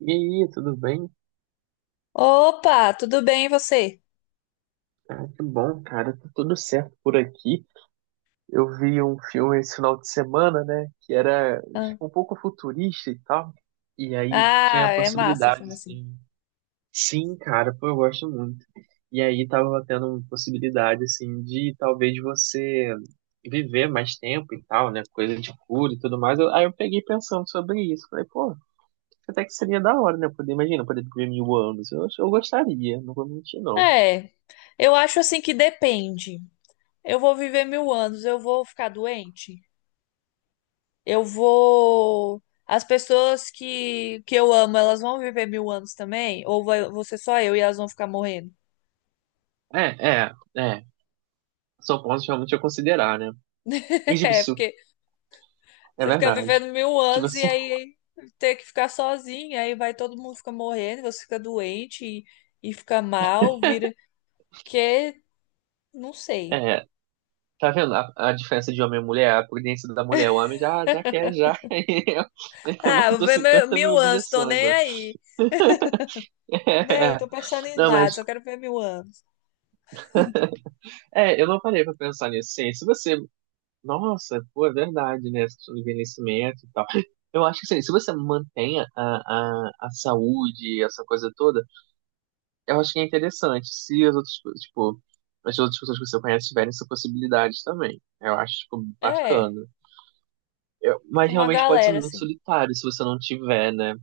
E aí, tudo bem? Opa, tudo bem e você? Ah, que bom, cara. Tá tudo certo por aqui. Eu vi um filme esse final de semana, né? Que era Ah, tipo, um pouco futurista e tal. E aí tinha ah, a é massa possibilidade, filme assim. assim. Sim, cara, pô, eu gosto muito. E aí tava tendo uma possibilidade, assim, de talvez você viver mais tempo e tal, né? Coisa de cura e tudo mais. Aí eu peguei pensando sobre isso. Falei, pô, até que seria da hora, né? Poder, imagina, poder viver 1.000 anos. Eu gostaria, não vou mentir, não. É, eu acho assim que depende. Eu vou viver 1.000 anos, eu vou ficar doente? Eu vou. As pessoas que eu amo, elas vão viver 1.000 anos também? Ou vou ser só eu e elas vão ficar morrendo? É, é, é. São pontos realmente a considerar, né? E digo, É, isso porque é você fica vivendo verdade. mil Tipo anos e assim, aí ter que ficar sozinha, aí vai todo mundo fica morrendo, você fica doente e fica mal, vira. Que, não sei. é, tá vendo a diferença de homem e mulher? A prudência da mulher. O homem já, já quer, já. Ele Ah, vou levantou ver 50 mil 1.000 anos, tô objeções, nem ó. aí. Nem aí, É, tô pensando em não, mas, nada, só quero ver 1.000 anos. Eu não parei pra pensar nisso. Sim, se você. Nossa, pô, é verdade, né? Essa questão do envelhecimento e tal. Eu acho que assim, se você mantém a saúde, essa coisa toda. Eu acho que é interessante se as outras pessoas que você conhece tiverem essa possibilidade também. Eu acho, tipo, É, bacana. Mas tipo uma realmente pode ser galera, muito assim. solitário se você não tiver, né?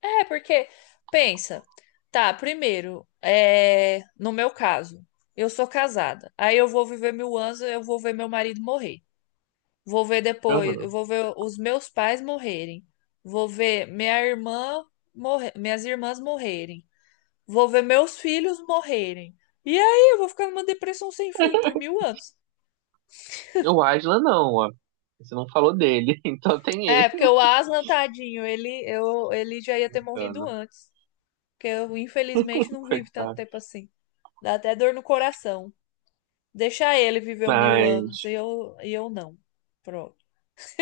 É, porque, pensa, tá, primeiro, é, no meu caso, eu sou casada. Aí eu vou viver 1.000 anos, eu vou ver meu marido morrer. Vou ver depois, eu Uhum. vou ver os meus pais morrerem. Vou ver minha irmã morrer, minhas irmãs morrerem. Vou ver meus filhos morrerem. E aí, eu vou ficar numa depressão sem fim por 1.000 anos. O Aslan não, ó. Você não falou dele, então tem É, ele. porque o Aslan, tadinho, ele já ia ter morrido Bacana, antes. Porque eu, infelizmente, não vivo tanto coitado. tempo assim. Dá até dor no coração. Deixar ele viver mil anos e Mas, eu não. Pronto.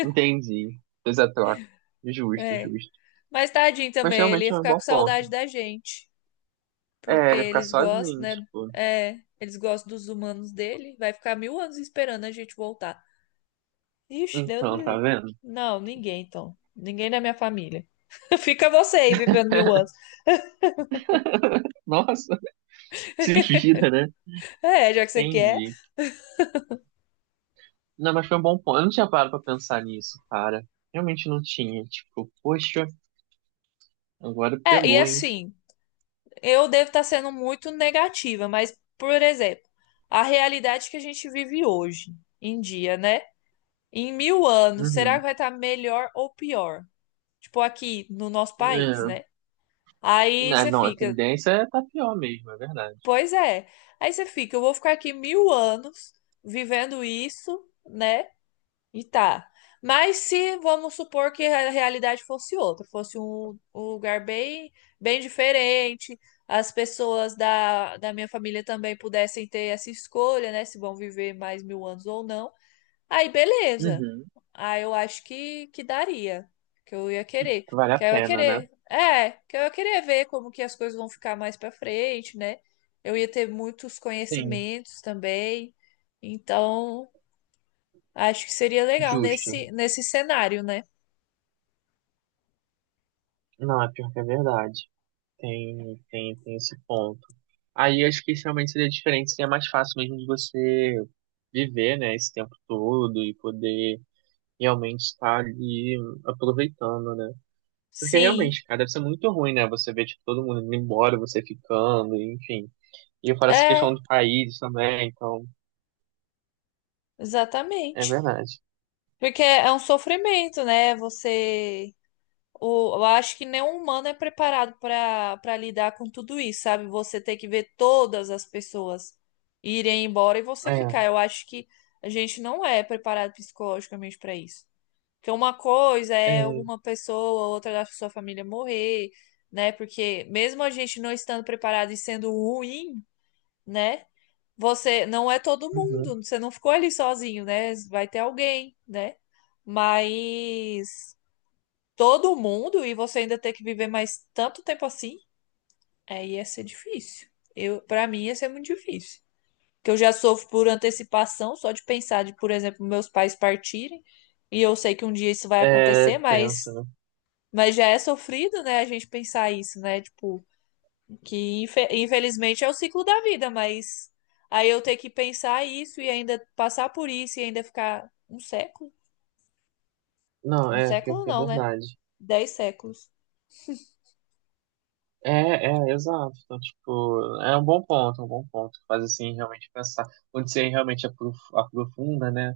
entendi. Fez a troca. Justo, É. justo. Mas tadinho Mas também, ele realmente ia é um ficar bom com ponto. saudade da gente. É, Porque ele ficar eles gostam, sozinho, né? tipo. É, eles gostam dos humanos dele. Vai ficar 1.000 anos esperando a gente voltar. Ixi, Deus me Então, tá livre. vendo? Não, ninguém, então. Ninguém da minha família. Fica você aí vivendo 1.000 anos. Nossa, se vira, né? É, já que você quer. Entendi. Não, mas foi um bom ponto. Eu não tinha parado pra pensar nisso, cara. Realmente não tinha. Tipo, poxa, agora É, e pegou, hein? assim, eu devo estar sendo muito negativa, mas, por exemplo, a realidade que a gente vive hoje em dia, né? Em 1.000 anos, será que Uhum. vai estar melhor ou pior? Tipo, aqui no nosso país, né? É. Aí Ah, você não, a fica, tendência é tá pior mesmo, é verdade. pois é. Aí você fica, eu vou ficar aqui 1.000 anos vivendo isso, né? E tá. Mas se vamos supor que a realidade fosse outra, fosse um, um lugar bem, bem diferente, as pessoas da minha família também pudessem ter essa escolha, né? Se vão viver mais 1.000 anos ou não. Aí, beleza. Uhum. Aí eu acho que daria. Que eu ia querer. Vale Que a eu ia pena, né? querer. É, que eu ia querer ver como que as coisas vão ficar mais pra frente, né? Eu ia ter muitos Sim, conhecimentos também. Então. Acho que seria legal justo. nesse cenário, né? Não, é pior que é verdade. Tem esse ponto. Aí acho que realmente seria diferente, seria mais fácil mesmo de você viver, né, esse tempo todo e poder realmente estar ali aproveitando, né? Porque Sim, realmente, cara, deve ser muito ruim, né? Você ver, tipo, todo mundo indo embora, você ficando, enfim. E eu falo essa questão é, do país também, então, é exatamente. verdade. Porque é um sofrimento, né? Você. O, eu acho que nenhum humano é preparado para lidar com tudo isso, sabe? Você ter que ver todas as pessoas irem embora e você É, ficar. Eu acho que a gente não é preparado psicologicamente para isso. Porque uma coisa é é, uma pessoa, outra da sua família morrer, né? Porque mesmo a gente não estando preparado e sendo ruim, né? Você não é todo mundo, uhum. você não ficou ali sozinho, né? Vai ter alguém, né? Mas todo mundo e você ainda ter que viver mais tanto tempo assim, aí ia ser difícil. Eu, para mim ia ser muito difícil. Que eu já sofro por antecipação, só de pensar de, por exemplo, meus pais partirem, e eu sei que um dia isso vai É acontecer, mas tenso, né? mas já é sofrido, né, a gente pensar isso, né? Tipo, que infelizmente é o ciclo da vida, mas aí eu ter que pensar isso e ainda passar por isso e ainda ficar um século? Não, Um é pior século que é não, né? verdade. 10 séculos. É, é, exato. Então, tipo, é um bom ponto, é um bom ponto. Faz, assim, realmente pensar. Onde você realmente aprofunda, né?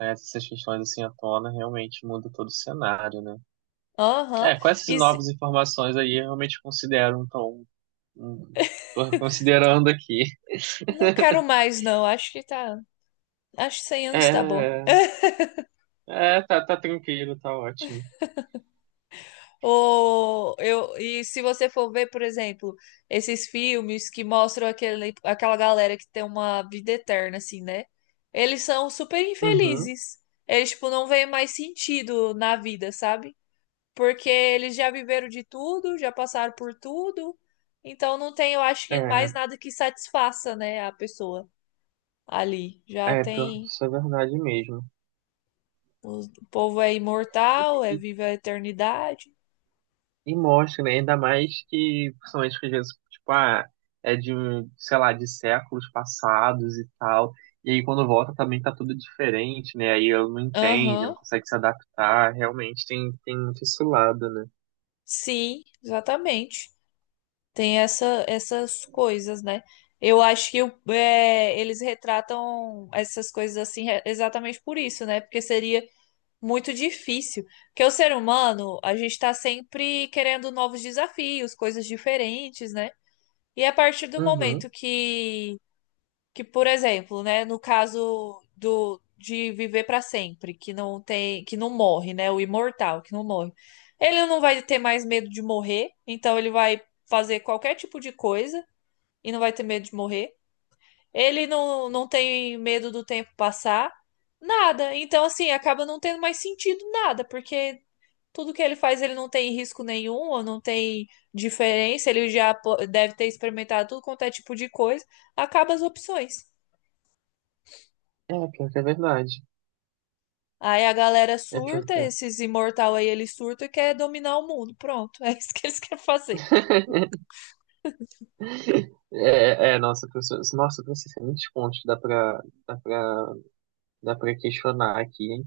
Essas questões, assim, à tona, realmente muda todo o cenário, né? Aham. É, com essas E se- novas informações aí, eu realmente considero, então, Hum, tô considerando aqui. não quero mais, não. Acho que tá. Acho que 100 anos tá bom. É, é tá, tá tranquilo, tá ótimo. Ou eu, e se você for ver, por exemplo, esses filmes que mostram aquele, aquela galera que tem uma vida eterna, assim, né? Eles são super Uhum. infelizes. Eles, tipo, não veem mais sentido na vida, sabe? Porque eles já viveram de tudo, já passaram por tudo, então não tem, eu acho que É, mais nada que satisfaça, né, a pessoa ali. Já é, pior que tem, isso é verdade mesmo. o povo é imortal, é E, vive a eternidade. e mostra, né? Ainda mais que, principalmente que às vezes, tipo, ah, é de, um, sei lá, de séculos passados e tal. E aí quando volta também tá tudo diferente, né? Aí eu não entende, não Aham, consegue se adaptar. Realmente tem, tem muito esse lado, né? sim, exatamente. Tem essa, essas coisas, né? Eu acho que o- é, eles retratam essas coisas assim exatamente por isso, né? Porque seria muito difícil. Porque o ser humano, a gente está sempre querendo novos desafios, coisas diferentes, né? E a partir do Uhum. momento que por exemplo, né, no caso do de viver para sempre, que não tem, que não morre, né, o imortal, que não morre. Ele não vai ter mais medo de morrer, então ele vai fazer qualquer tipo de coisa e não vai ter medo de morrer. Ele não tem medo do tempo passar. Nada. Então, assim, acaba não tendo mais sentido nada, porque tudo que ele faz, ele não tem risco nenhum, ou não tem diferença, ele já deve ter experimentado tudo quanto é tipo de coisa, acaba as opções. É, pior que é verdade. Aí a galera É pior surta, que é. esses imortal aí, ele surta e quer dominar o mundo. Pronto, é isso que eles querem fazer. É, é, nossa, professor, tem muitos pontos que dá pra, dá pra questionar aqui, hein?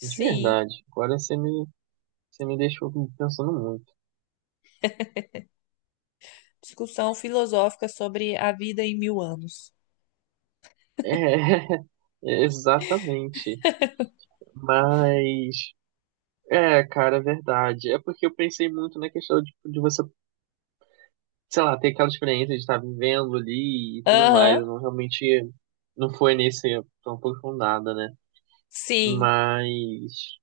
De verdade. Agora você me deixou pensando muito. discussão filosófica sobre a vida em 1.000 anos. É, é, exatamente. Mas, é, cara, é verdade. É porque eu pensei muito na questão de você, sei lá, ter aquela experiência de estar vivendo ali e tudo mais. Aham, Eu não realmente, não foi nesse tão aprofundada, né? sim. Mas,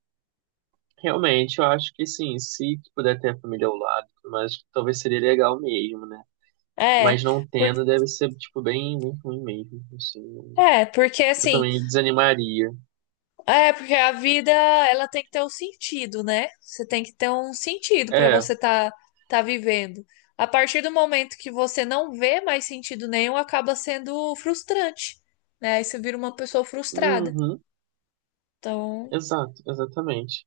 realmente, eu acho que sim, se puder ter a família ao lado, mas talvez seria legal mesmo, né? É, Mas não por... tendo, deve ser, tipo, bem, bem ruim mesmo, assim. é, porque Eu assim, também desanimaria. é, porque a vida, ela tem que ter um sentido, né? Você tem que ter um sentido para É, você tá vivendo. A partir do momento que você não vê mais sentido nenhum, acaba sendo frustrante, né? Aí você vira uma pessoa frustrada. uhum, Então, exato, exatamente.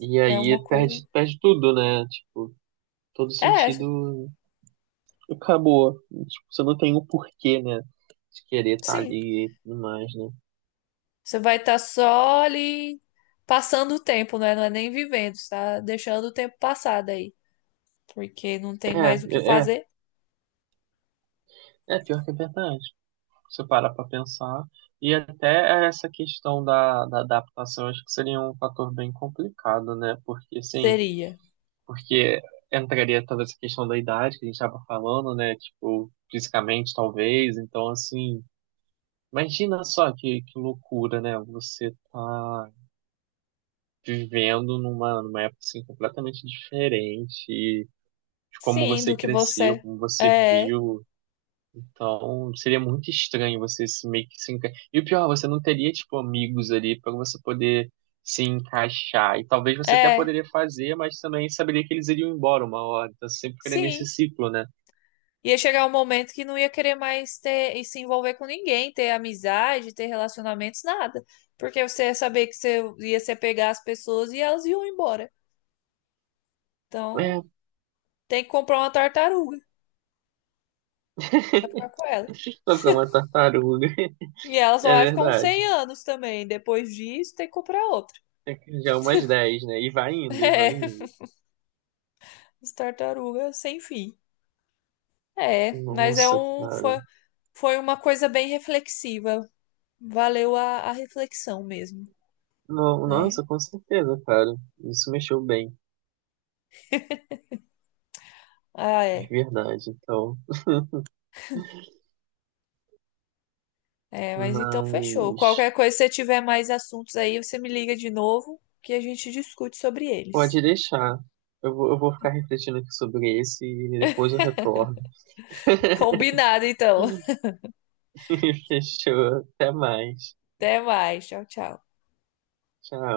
E é uma aí coisa. perde, perde tudo, né? Tipo, todo É, sentido acabou. Tipo, você não tem o porquê, né? De querer estar sim. ali e tudo mais, né? Você vai estar só ali passando o tempo, né? Não é nem vivendo, você tá deixando o tempo passar daí, porque não É, tem mais o que é, é, fazer. é pior que é verdade. Você para para pensar. E até essa questão da adaptação, acho que seria um fator bem complicado, né? Porque, assim, Seria. porque entraria toda essa questão da idade que a gente estava falando, né? Tipo, fisicamente, talvez. Então, assim, imagina só que loucura, né? Você tá vivendo numa época, assim, completamente diferente de como Sim, do você que cresceu, você. como você É. viu. Então, seria muito estranho você se meio que se enca... E o pior, você não teria, tipo, amigos ali para você poder se encaixar. E talvez você até É, poderia fazer, mas também saberia que eles iriam embora uma hora. Então, você sempre ficaria nesse sim. ciclo, né? Ia chegar um momento que não ia querer mais ter e se envolver com ninguém, ter amizade, ter relacionamentos, nada. Porque você ia saber que você ia se apegar às pessoas e elas iam embora. Então, É, tem que comprar uma tartaruga pra ficar com ela. vai ficar uma tartaruga. E ela só É vai ficar uns verdade. 100 anos também. Depois disso, tem que comprar outra. É que já é umas 10, né? E vai indo, e vai É, indo. as tartarugas sem fim. É, mas é Nossa, um, foi, cara. foi uma coisa bem reflexiva. Valeu a reflexão mesmo, né? Nossa, com certeza, cara. Isso mexeu bem, Ah, de é. verdade. Então, É, mas então fechou. mas. Qualquer coisa, se você tiver mais assuntos aí, você me liga de novo que a gente discute sobre eles. Pode deixar. Eu vou ficar refletindo aqui sobre esse e depois eu retorno. Combinado, então. Fechou. Até mais. Até mais. Tchau, tchau. Tchau.